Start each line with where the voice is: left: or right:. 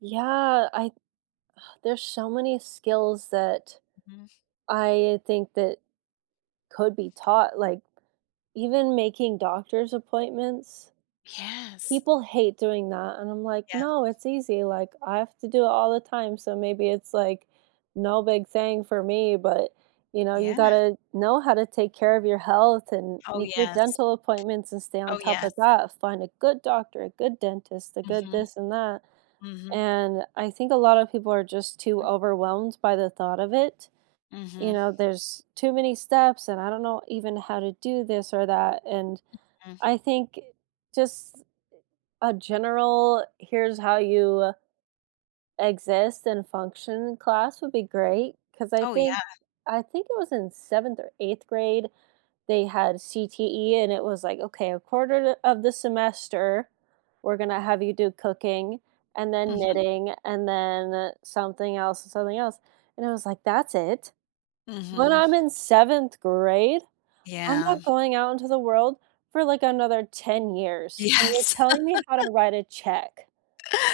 right: Yeah, I There's so many skills that
left: Mhm.
right: I think that could be taught, like, even making doctor's appointments.
left: Yes.
right: People hate doing that, and I'm like,
left: Yeah.
right: "No, it's easy," like, I have to do it all the time, so maybe it's, like, no big thing for me, but, you know, you
left: Yeah.
right: gotta know how to take care of your health and
left: Oh,
right: make your
left: yes.
right: dental appointments and stay on
left: Oh,
right: top
left: yes.
right: of that. Find a good doctor, a good dentist, a good
left: Mhm.
right: this and that,
left: Mhm.
right: and I think a lotta people are just too
left: M
right: overwhelmed by the thought of it, you
left: Mhm.
right: know? "There's too many steps and I don't know even how to do this or that." And
left: Mhm.
right: I think just a general, "Here's how you exist and function," class would be great. 'Cause I
left: Oh,
right: think
left: yeah.
right: I think it was in 7th or 8th grade they had CTE and it was like, "Okay, 1/4 o of the semester we're gonna have you do cooking and then
left: Mhm.
right: knitting and then something else and something else." And I was like, "That's it? When
left: Mhm.
right: I'm in 7th grade? I'm
left: Yeah.
right: not going out into the world for, like, another 10 years, and you're
left: Yes.
right: telling me how to write a check.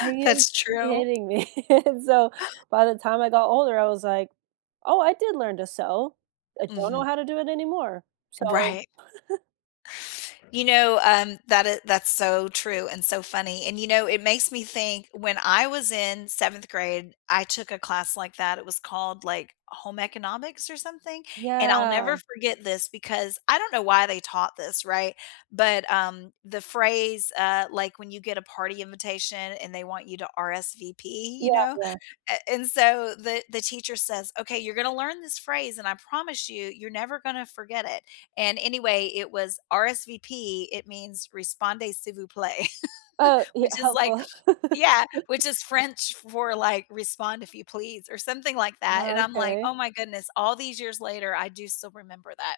right: Are you
left: That's true.
right: kidding me?" And so, by the time I got older, I was like, "Oh, I did learn to sew." I don't know
left: Mhm.
right: how to do it anymore. So
left: Right. You know, um, that i that's so true and so funny, and, you know, it makes me think when I was in 7th grade, I took a class like that, it was called, like, Home Economics or something. And I'll
right: Yeah.
left: never forget this because- I don't know why they taught this, right but, um, the phrase, uh, like, when you get a party invitation and they want you to RSVP,
right: Yeah,
left: you know,
right: yeah.
left: a and so the the teacher says, "Okay, you're gonna learn this phrase, and I promise you, you're never gonna forget it." And, anyway, it was, "RSVP." It means, "répondez s'il vous plaît."
right: Oh, ye
left: Which is like
right: helpful.
left: Yeah, which is French for, like, "Respond if you please," or something like that. And
right: Oh,
left: I'm like,
right: okay.
left: "Oh, my goodness, all these years later, I do still remember that."